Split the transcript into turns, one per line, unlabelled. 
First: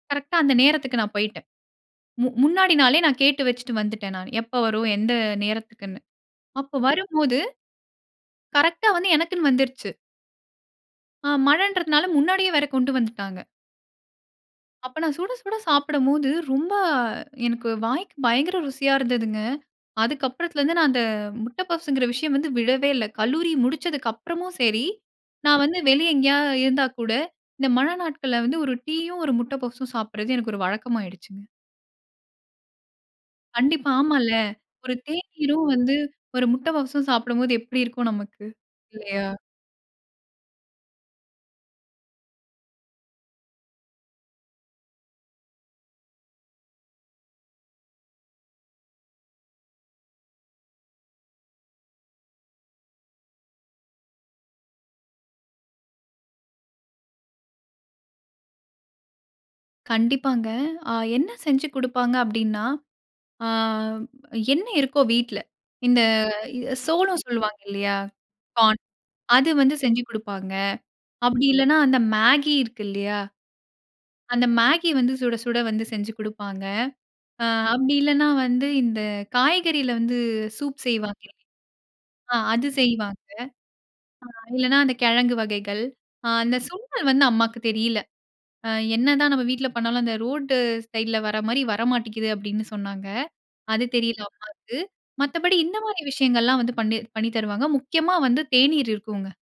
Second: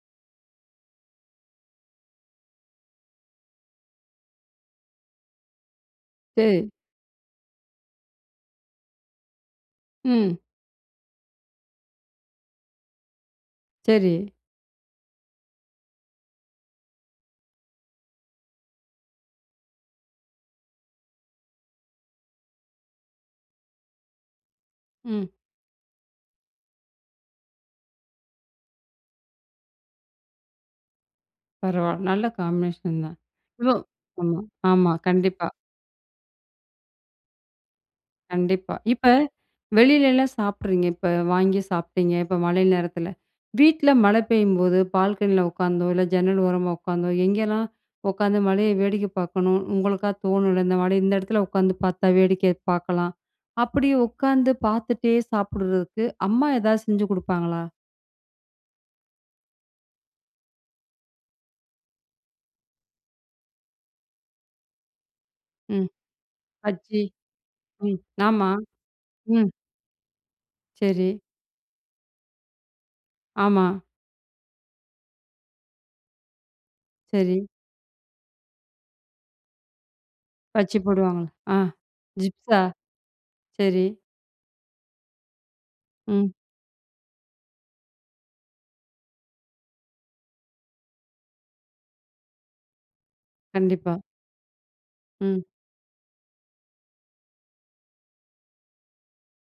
கரெக்டட அந்த நேரத்துக்கு நான் போய்யிட்டேன். மு முன்னாடி நாளே நான் கேட்டு வெச்சுட்டு வந்துவிட்டேன் நான், எப்போ வரும் எந்த நேரத்துக்குனு.
[unintelligible]
அப்போ வரும்போது, கரெக்டா வந்து எனக்குனு வந்துருச்சு.
ம்.
ஆ மழன்றதுனால முன்னாடியே வேற கொண்டு வந்துட்டாங்க.
சரி.
அப்போ நான் சுட சுட சாப்பிடும்போது ரொம்ப, எனக்கு வாய்க்கு பயங்கர ருசியா இருந்ததுங்க. அதுக்கப்புறத்துலருந்து நான் அந்த முட்ட பப்ஸ்ங்கிற விஷயம் வந்து விடவே இல்ல. கல்லூரி முடிச்சதுக்கு அப்புறமும் செரி,
ம்.
நான் வந்து வெளிய எங்கேயாவது இருந்தா கூட, இந்த மழ நாட்கள வந்து ஒரு டீயும் ஒரு முட்ட பப்ஸும் சாப்பிடறது எனக்கு ஒரு வழக்கமாகிடுச்சுக.
பரவால நல்ல காம்பினேஷன் தான், [unintelligible]
கண்டிப்பா, ஆமால்ல.
ஆமா ஆமா,
ஒரு
கண்டிப்பா.
தேநீரும் வந்து ஒரு முட்ட பப்ஸ்சும் சாப்பிடும்போது எப்டி இருக்கும் நமக்கு,
கண்டிப்பா, இப்ப
இல்லையா?
வெளிலலாம் சாப்ட்றீங்க, இப்ப வாங்கி சாப்டீங்க இப்ப மழை நேரத்தில. வீட்ல மழ பெய்யும்போது பால்கனியில உட்காந்தோ, இல்ல ஜன்னல் ஓரமா உட்காந்தோ எங்கேலாம் உட்காந்து மழைய வேடிக்க பாக்கணும் உங்களுக்கா தோணுல? இந்த மழை இந்த இடத்துல உட்காந்து பாத்தா வேடிக்க பாக்கலாம் அப்டி உட்காந்து பாத்துட்டே சாப்பிடுறதுக்கு அம்மா எதாவது செஞ்சு குடுப்பாங்களா?
கண்டிப்பாங்க. ஆ என்ன செஞ்சு குடுப்பாங்க அப்டினா, ஆ என்ன இருக்கோ வீட்ல
ம்,
இந்த
பச்சி,
சோலோ சொல்வாங்க இல்லையா,
ம், ஆமா,
கார்ன். அது
ம்.
வந்து செஞ்சு கொடுப்பாங்க.
சரி.
அப்டி இல்லன்னா அந்த மேகி இருக்கு இல்லையா?
ஆமா.
அந்த மேகி வந்து சுட சுட வந்து செஞ்சு குடுப்பாங்க.
சரி.
ஆ அப்டி இல்லன்னா வந்து, இந்த காய்கறில வந்து
பச்சி
சூப் செய்வாங்க,
போடுவாங்களா, ஆ
ஆ
ஜிப்ஸா
அது செய்வாங்க.
சரி.
ஆ இல்லனா அந்த கிழங்கு வகைகள்
ம்.
அந்த சுண்டல் வந்து அம்மாவுக்கு தெரியல. என்னதன் நம்ம வீட்ல பண்ணாலும் அந்த ரோட் சைடில வர மாரி வரமாட்ங்குது அப்டின்னு சொன்னாங்க. அது
கண்டிப்பா.
தெரியல அம்மாவுக்கு
ம்.
மத்தபடி இந்த மாரி விஷயங்கள்லாம் வந்து பண்ணி பண்ணி தருவாங்க முக்கியமா வந்து தேநீர் இருக்குங்க.